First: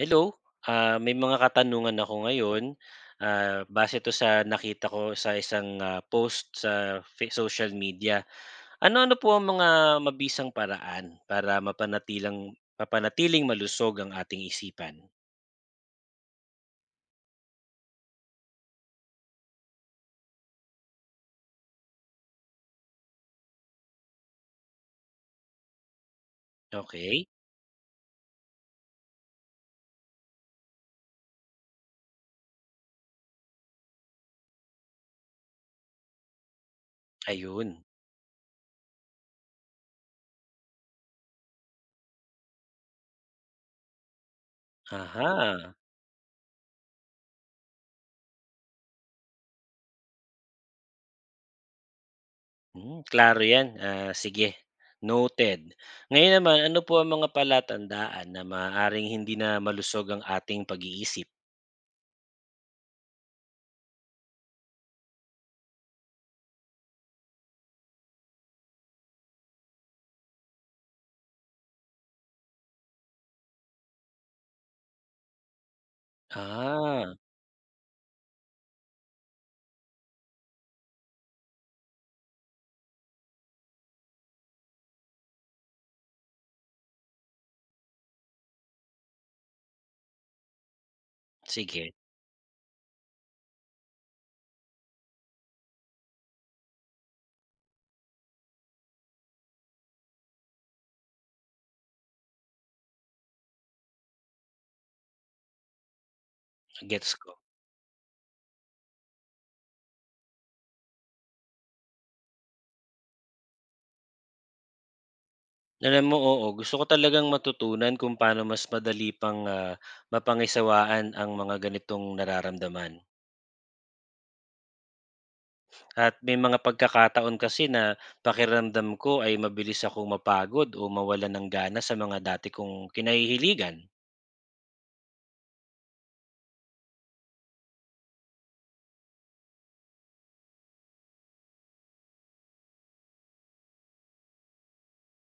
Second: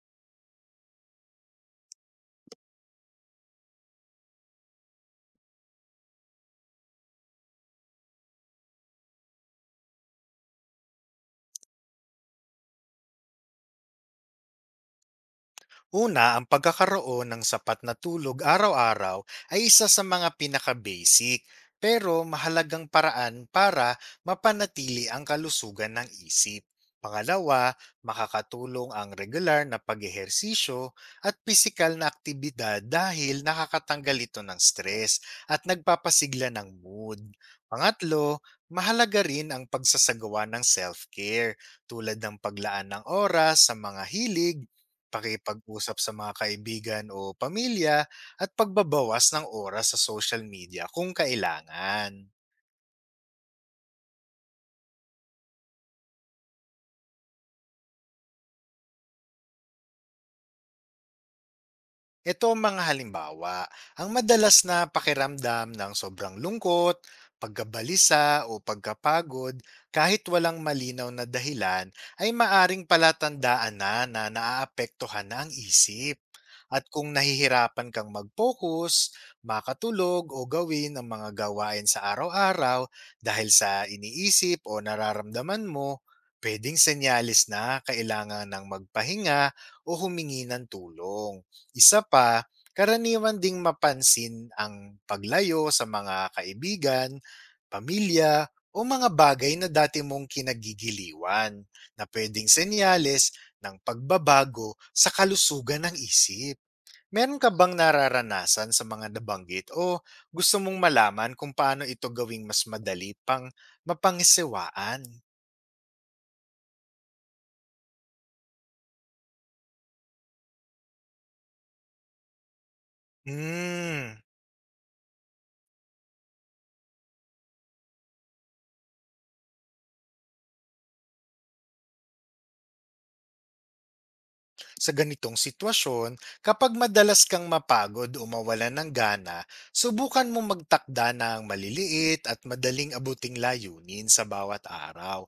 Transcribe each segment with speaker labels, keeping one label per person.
Speaker 1: Hello, may mga katanungan ako ngayon. Base 'to sa nakita ko sa isang, post sa social media. Ano-ano po ang mga mabisang paraan para mapanatiling malusog ang ating isipan?
Speaker 2: Una, ang pagkakaroon ng sapat na tulog araw-araw ay isa sa mga pinaka-basic pero mahalagang paraan para mapanatili ang kalusugan ng isip.
Speaker 1: Okay,
Speaker 2: Pangalawa, makakatulong ang regular na pag-ehersisyo at pisikal na aktibidad dahil nakakatanggal ito ng stress at nagpapasigla ng mood.
Speaker 1: ayun.
Speaker 2: Pangatlo, mahalaga rin ang pagsasagawa ng self-care tulad ng paglaan ng oras sa mga hilig,
Speaker 1: Aha.
Speaker 2: pakikipag-usap sa mga kaibigan o pamilya, at pagbabawas ng oras sa social media kung kailangan.
Speaker 1: Klaro 'yan, sige, noted. Ngayon naman, ano po ang mga palatandaan na maaaring hindi na malusog ang ating pag-iisip?
Speaker 2: Ito ang mga halimbawa: ang madalas na pakiramdam ng sobrang lungkot, pagkabalisa, o pagkapagod kahit walang malinaw na dahilan ay maaring palatandaan na na naaapektuhan na ang isip. At kung
Speaker 1: Ah,
Speaker 2: nahihirapan kang mag-focus, makatulog, o gawin ang mga gawain sa araw-araw dahil sa iniisip o nararamdaman mo, pwedeng senyalis na kailangan ng magpahinga o humingi ng tulong.
Speaker 1: sige,
Speaker 2: Isa pa, karaniwan ding mapansin ang paglayo sa mga kaibigan, pamilya, o mga bagay na dati mong kinagigiliwan na pwedeng senyales ng pagbabago sa kalusugan ng isip.
Speaker 1: gets ko.
Speaker 2: Meron ka bang nararanasan sa mga nabanggit o gusto mong malaman kung paano ito gawing mas madali pang mapangisewaan?
Speaker 1: Alam mo, oo. Gusto ko talagang matutunan kung paano mas madali pang, mapangisawaan ang mga ganitong nararamdaman.
Speaker 2: Hmm.
Speaker 1: At may mga pagkakataon kasi na pakiramdam ko ay mabilis akong mapagod o mawala ng gana sa mga dati kong kinahihiligan.
Speaker 2: Sa ganitong sitwasyon, kapag madalas kang mapagod o mawalan ng gana, subukan mo magtakda ng maliliit at madaling abuting layunin sa bawat araw,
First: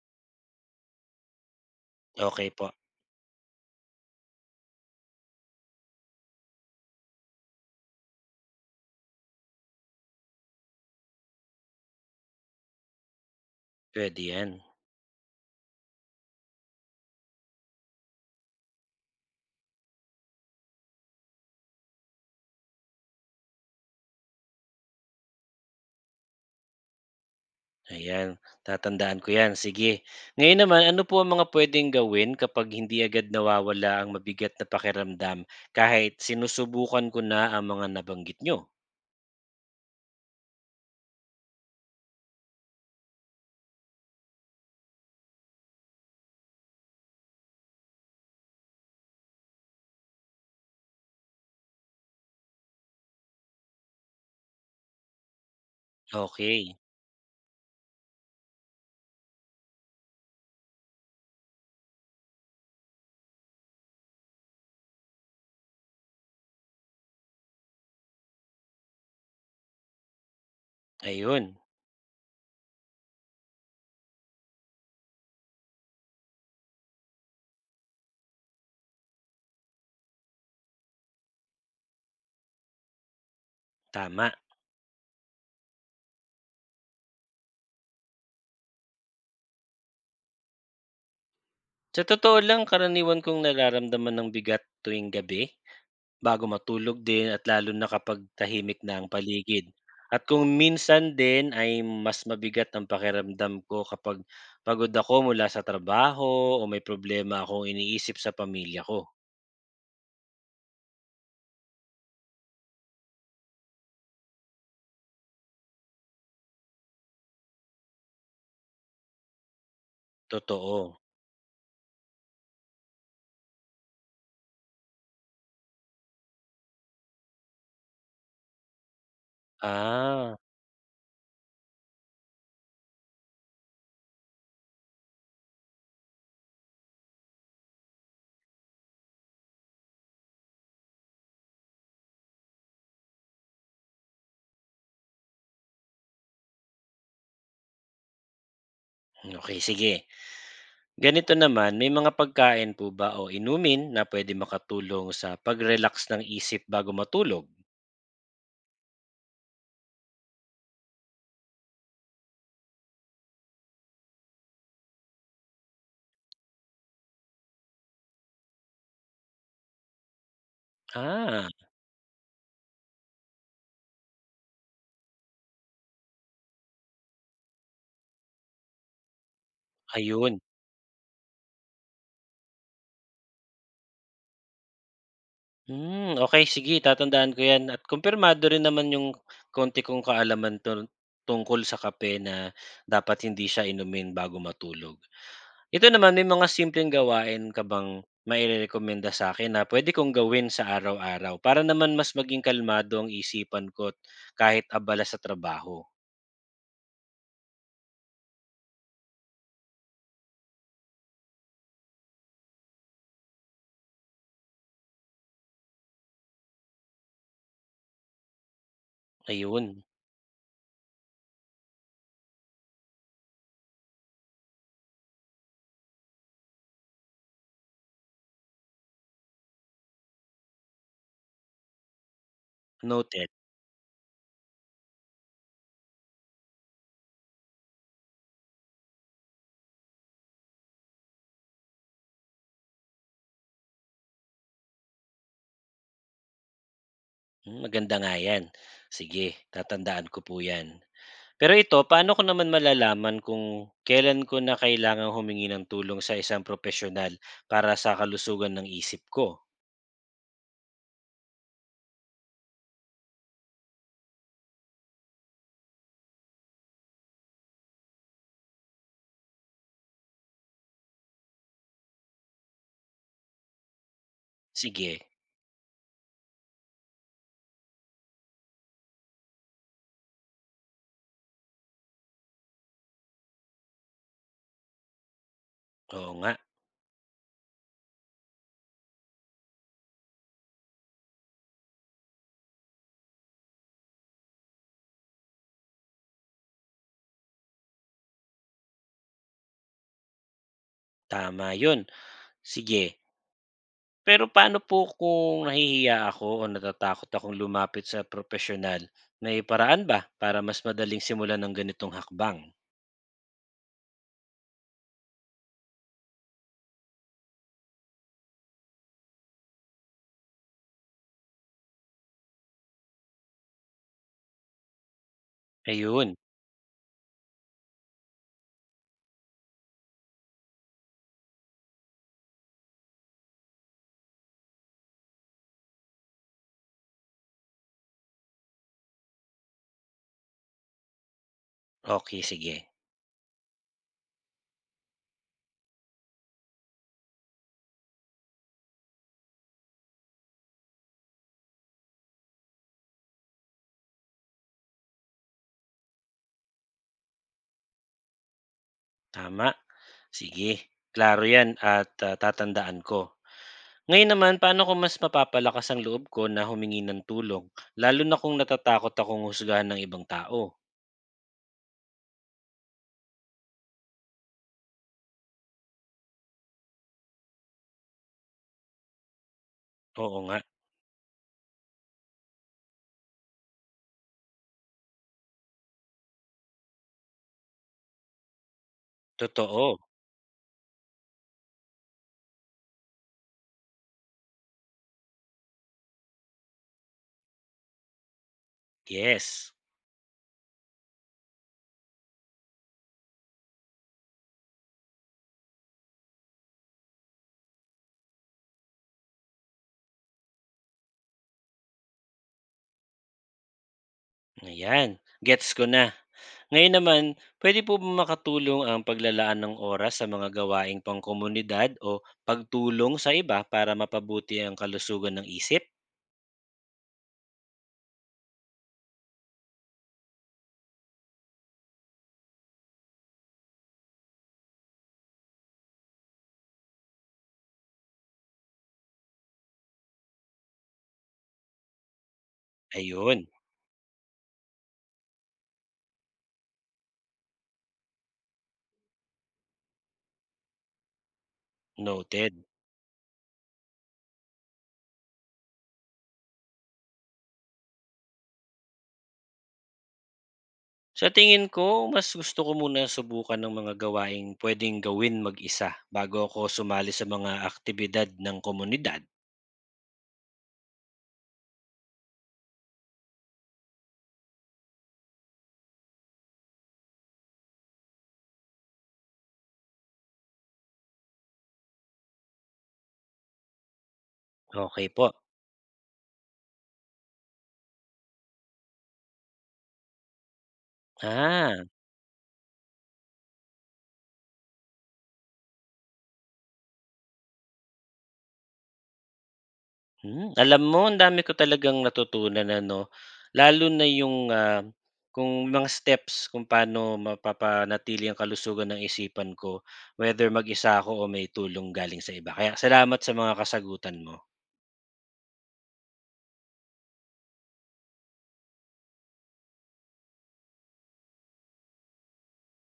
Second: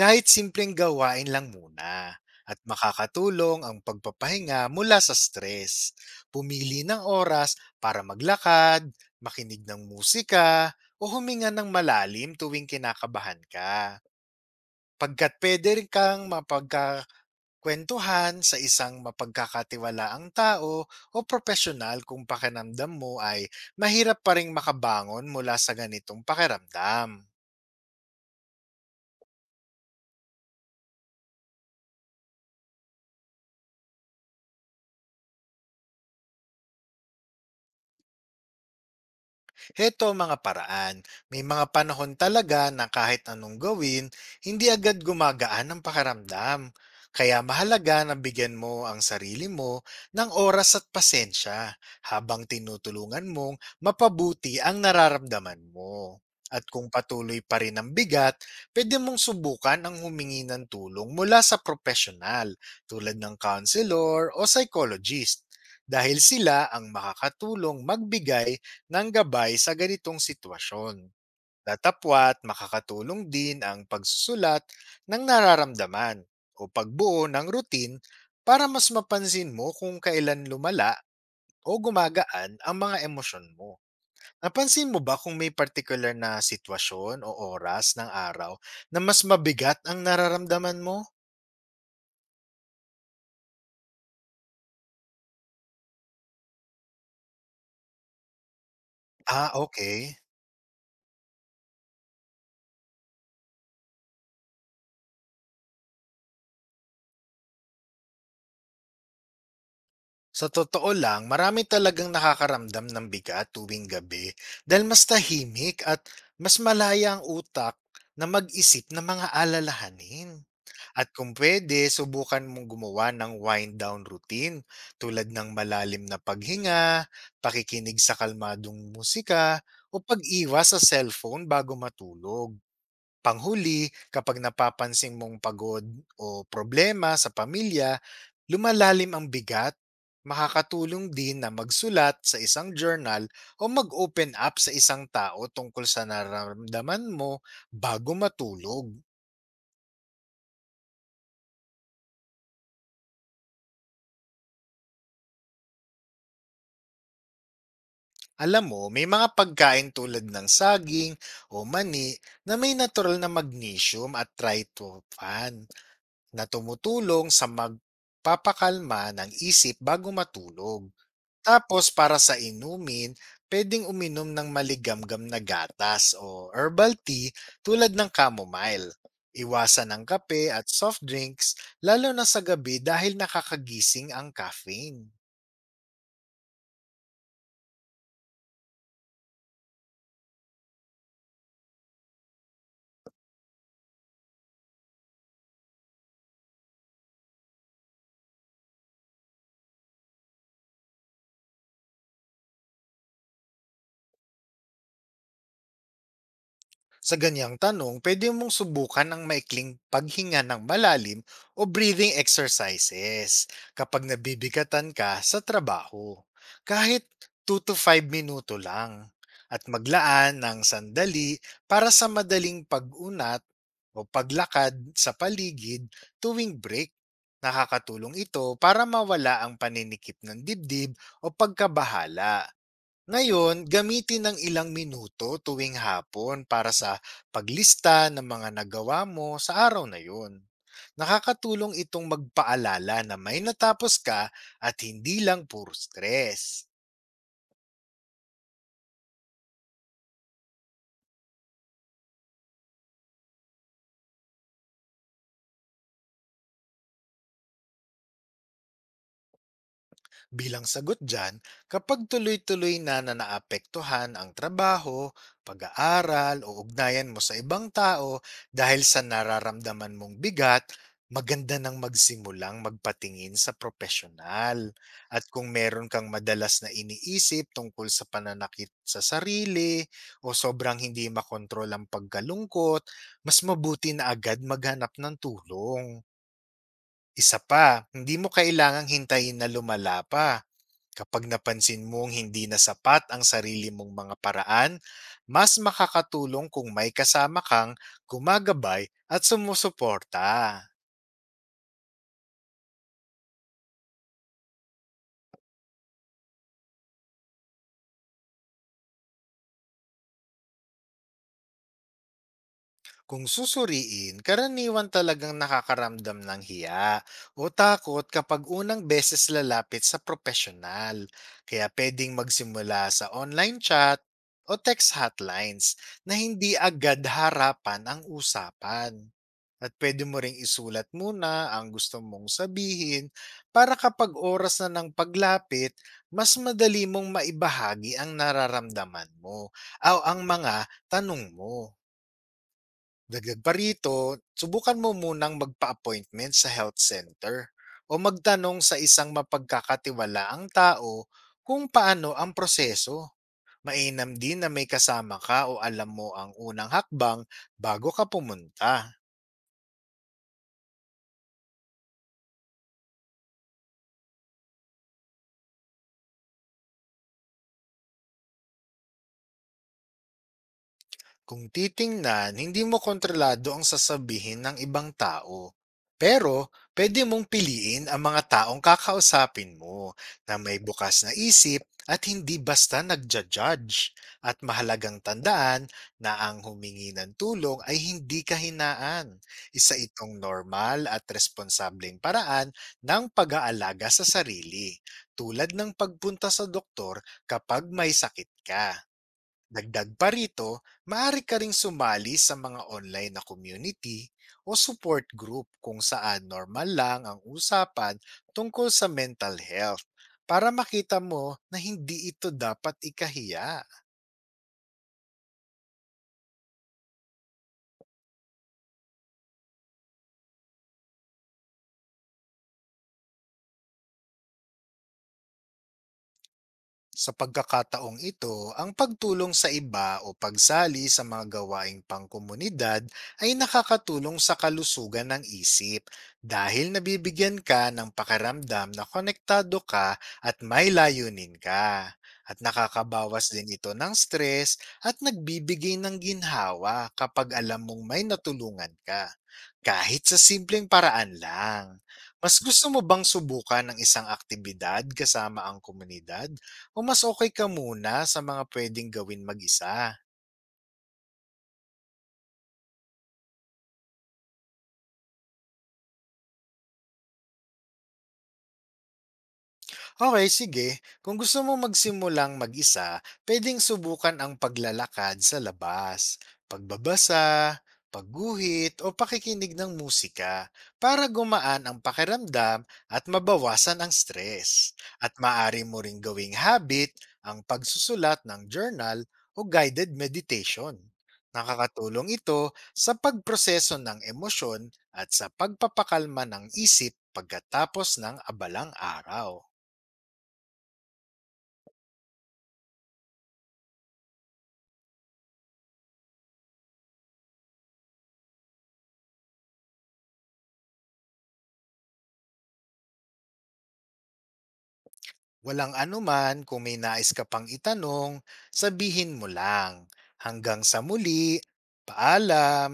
Speaker 2: kahit simpleng gawain lang muna.
Speaker 1: Okay
Speaker 2: At
Speaker 1: po,
Speaker 2: makakatulong ang pagpapahinga mula sa stress. Pumili ng oras para maglakad, makinig ng musika, o huminga ng malalim tuwing kinakabahan ka.
Speaker 1: puwede 'yan.
Speaker 2: Pagkat pwede rin kang kwentuhan sa isang mapagkakatiwalaang tao o profesional kung pakiramdam mo ay mahirap pa rin makabangon mula sa ganitong pakiramdam.
Speaker 1: Ayan, tatandaan ko 'yan, sige. Ngayon naman, ano po ang mga puwedeng gawin kapag hindi agad nawawala ang mabigat na pakiramdam kahit sinusubukan ko na ang mga nabanggit nyo?
Speaker 2: Heto ang mga paraan. May mga panahon talaga na kahit anong gawin, hindi agad gumagaan ang pakaramdam. Kaya mahalaga na bigyan mo ang sarili mo ng oras at pasensya habang tinutulungan mong mapabuti ang nararamdaman mo. At
Speaker 1: Okay,
Speaker 2: kung patuloy pa rin ang bigat, pwede mong subukan ang humingi ng tulong mula sa profesional tulad ng counselor o psychologist dahil sila ang makakatulong magbigay ng gabay sa ganitong sitwasyon.
Speaker 1: ayun.
Speaker 2: Datapwat makakatulong din ang pagsusulat ng nararamdaman o pagbuo ng routine para mas mapansin mo kung kailan lumala o gumagaan ang mga emosyon mo.
Speaker 1: Tama.
Speaker 2: Napansin mo ba kung may particular na sitwasyon o oras ng araw na mas mabigat ang nararamdaman mo?
Speaker 1: Sa totoo lang, karaniwan kong nararamdaman ng bigat tuwing gabi, bago matulog din at lalo na kapag tahimik na ang
Speaker 2: Ah,
Speaker 1: paligid.
Speaker 2: okay.
Speaker 1: At kung minsan din ay mas mabigat ang pakiramdam ko kapag pagod ako mula sa trabaho o may problema akong iniisip sa pamilya ko.
Speaker 2: Sa totoo lang, marami talagang nakakaramdam ng bigat tuwing gabi dahil mas tahimik at mas malaya ang utak na mag-isip ng mga alalahanin.
Speaker 1: Totoo.
Speaker 2: At kung pwede, subukan mong gumawa ng wind-down routine tulad ng malalim na paghinga, pakikinig sa kalmadong musika, o
Speaker 1: Ah,
Speaker 2: pag-iwas sa cellphone bago matulog. Panghuli, kapag napapansin mong pagod o problema sa pamilya, lumalalim ang bigat, makakatulong din na magsulat sa isang journal o mag-open up sa isang tao tungkol sa nararamdaman mo bago matulog.
Speaker 1: okay, sige. Ganito naman, may mga pagkain po ba o inumin na pwede makatulong sa pag-relax ng isip bago matulog?
Speaker 2: Alam mo, may mga pagkain tulad ng saging o mani na may natural na magnesium at tryptophan na tumutulong sa magpapakalma ng isip bago matulog.
Speaker 1: Ah,
Speaker 2: Tapos para sa inumin, pwedeng uminom ng maligamgam na gatas o herbal tea tulad ng chamomile. Iwasan ang
Speaker 1: ayun.
Speaker 2: kape at soft drinks lalo na sa gabi dahil nakakagising ang caffeine.
Speaker 1: Hmm, okay. Sige, tatandaan ko 'yan at kumpirmado rin naman yung konti kong kaalaman tungkol sa kape na dapat hindi siya inumin bago matulog. Ito naman, may mga simpleng gawain ka bang mairekomenda sa akin na pwede kong gawin sa araw-araw para naman mas maging kalmado ang isipan ko't kahit abala sa trabaho?
Speaker 2: Sa ganyang tanong, pwede mong subukan ang maikling paghinga ng malalim o breathing exercises kapag nabibigatan ka sa trabaho. Kahit 2 to 5 minuto lang, at
Speaker 1: Ayun,
Speaker 2: maglaan ng sandali para sa madaling pag-unat o paglakad sa paligid tuwing break. Nakakatulong ito para mawala ang paninikip ng dibdib o pagkabahala.
Speaker 1: noted.
Speaker 2: Ngayon, gamitin ng ilang minuto tuwing hapon para sa paglista ng mga nagawa mo sa araw na yun. Nakakatulong itong magpaalala na may natapos ka at hindi lang puro stress.
Speaker 1: Maganda nga 'yan. Sige, tatandaan ko po 'yan. Pero ito, paano ko naman malalaman kung kailan ko na kailangang humingi ng tulong sa isang profesional para sa kalusugan ng isip ko?
Speaker 2: Bilang sagot dyan, kapag tuloy-tuloy na na naapektuhan ang trabaho, pag-aaral, o ugnayan mo sa ibang tao dahil sa nararamdaman mong bigat, maganda nang magsimulang magpatingin sa profesional.
Speaker 1: Sige,
Speaker 2: At kung meron kang madalas na iniisip tungkol sa pananakit sa sarili o sobrang hindi makontrol ang pagkalungkot, mas mabuti na agad maghanap ng tulong.
Speaker 1: oo nga,
Speaker 2: Isa pa, hindi mo kailangang hintayin na lumala pa. Kapag napansin mong hindi na sapat ang sarili mong mga paraan, mas makakatulong kung may kasama kang gumagabay at sumusuporta.
Speaker 1: tama yun. Sige, pero paano po kung nahihiya ako o natatakot akong lumapit sa profesional? May paraan ba para mas madaling simulan ng ganitong hakbang?
Speaker 2: Kung susuriin, karaniwan talagang nakakaramdam ng hiya o takot kapag unang beses lalapit sa profesional. Kaya pwedeng magsimula sa online chat o text hotlines
Speaker 1: Ayun,
Speaker 2: na hindi agad harapan ang usapan. At pwede mo ring isulat muna ang gusto mong sabihin para kapag oras na ng paglapit, mas madali mong maibahagi ang nararamdaman mo o ang mga tanong mo.
Speaker 1: okay, sige,
Speaker 2: Dagdag pa rito, subukan mo munang magpa-appointment sa health center o magtanong sa isang mapagkakatiwalaang tao kung paano ang proseso. Mainam din na may kasama ka o alam mo ang unang hakbang bago ka pumunta.
Speaker 1: tama. Sige, klaro yan at tatandaan ko. Ngayon naman, paano ko mas mapapalakas ang loob ko na humingi ng tulong, lalo na kung natatakot akong husgahan ng ibang tao?
Speaker 2: Kung titingnan, hindi mo kontrolado ang sasabihin ng ibang tao. Pero pwede mong piliin ang mga taong kakausapin mo
Speaker 1: Oo
Speaker 2: na
Speaker 1: nga,
Speaker 2: may bukas na isip at hindi basta nagja-judge. At mahalagang tandaan na ang humingi ng tulong ay hindi kahinaan. Isa
Speaker 1: totoo.
Speaker 2: itong normal at responsableng paraan ng pag-aalaga sa sarili, tulad ng pagpunta sa doktor kapag may sakit ka.
Speaker 1: Yes.
Speaker 2: Dagdag pa rito, maaari ka ring sumali sa mga online na community o support group kung saan normal lang ang usapan tungkol sa mental health para makita mo na hindi ito dapat ikahiya.
Speaker 1: Ayan, gets ko na. Ngayon naman, pwede po ba makatulong ang paglalaan ng oras sa mga gawaing pangkomunidad o pagtulong sa iba para mapabuti ang kalusugan ng isip?
Speaker 2: Sa pagkakataong ito, ang pagtulong sa iba o pagsali sa mga gawaing pangkomunidad ay nakakatulong sa kalusugan ng isip dahil nabibigyan ka ng pakaramdam na konektado ka at may layunin ka. At
Speaker 1: Ayun,
Speaker 2: nakakabawas din ito ng stress at nagbibigay ng ginhawa kapag alam mong may natulungan ka. Kahit sa simpleng paraan lang.
Speaker 1: noted.
Speaker 2: Mas gusto mo bang subukan ng isang aktibidad kasama ang komunidad, o mas okey ka muna sa mga puwedeng gawin mag-isa?
Speaker 1: Sa tingin ko, mas gusto ko muna subukan ng mga gawaing puwedeng gawin mag-isa bago ako sumali sa mga aktibidad ng komunidad.
Speaker 2: Okey, sige. Kung gusto mo magsimulang mag-isa, puwedeng subukan ang paglalakad sa labas, pagbabasa, pagguhit, o pakikinig ng musika para gumaan ang pakiramdam at mabawasan ang stress.
Speaker 1: Okay po.
Speaker 2: At maaari mo ring gawing habit ang pagsusulat ng journal o guided meditation.
Speaker 1: Ah.
Speaker 2: Nakakatulong ito sa pagproseso ng emosyon at sa pagpapakalma ng isip pagkatapos ng abalang araw.
Speaker 1: Hmm. Alam mo, ang dami ko talagang natutunan ano, lalo na yung, kung mga steps kung paano mapapanatili ang kalusugan ng isipan ko, whether mag-isa ako o may tulong galing sa iba. Kaya salamat sa mga kasagutan mo.
Speaker 2: Walang anuman, kung may nais ka pang itanong, sabihin mo lang. Hanggang sa muli, paalam!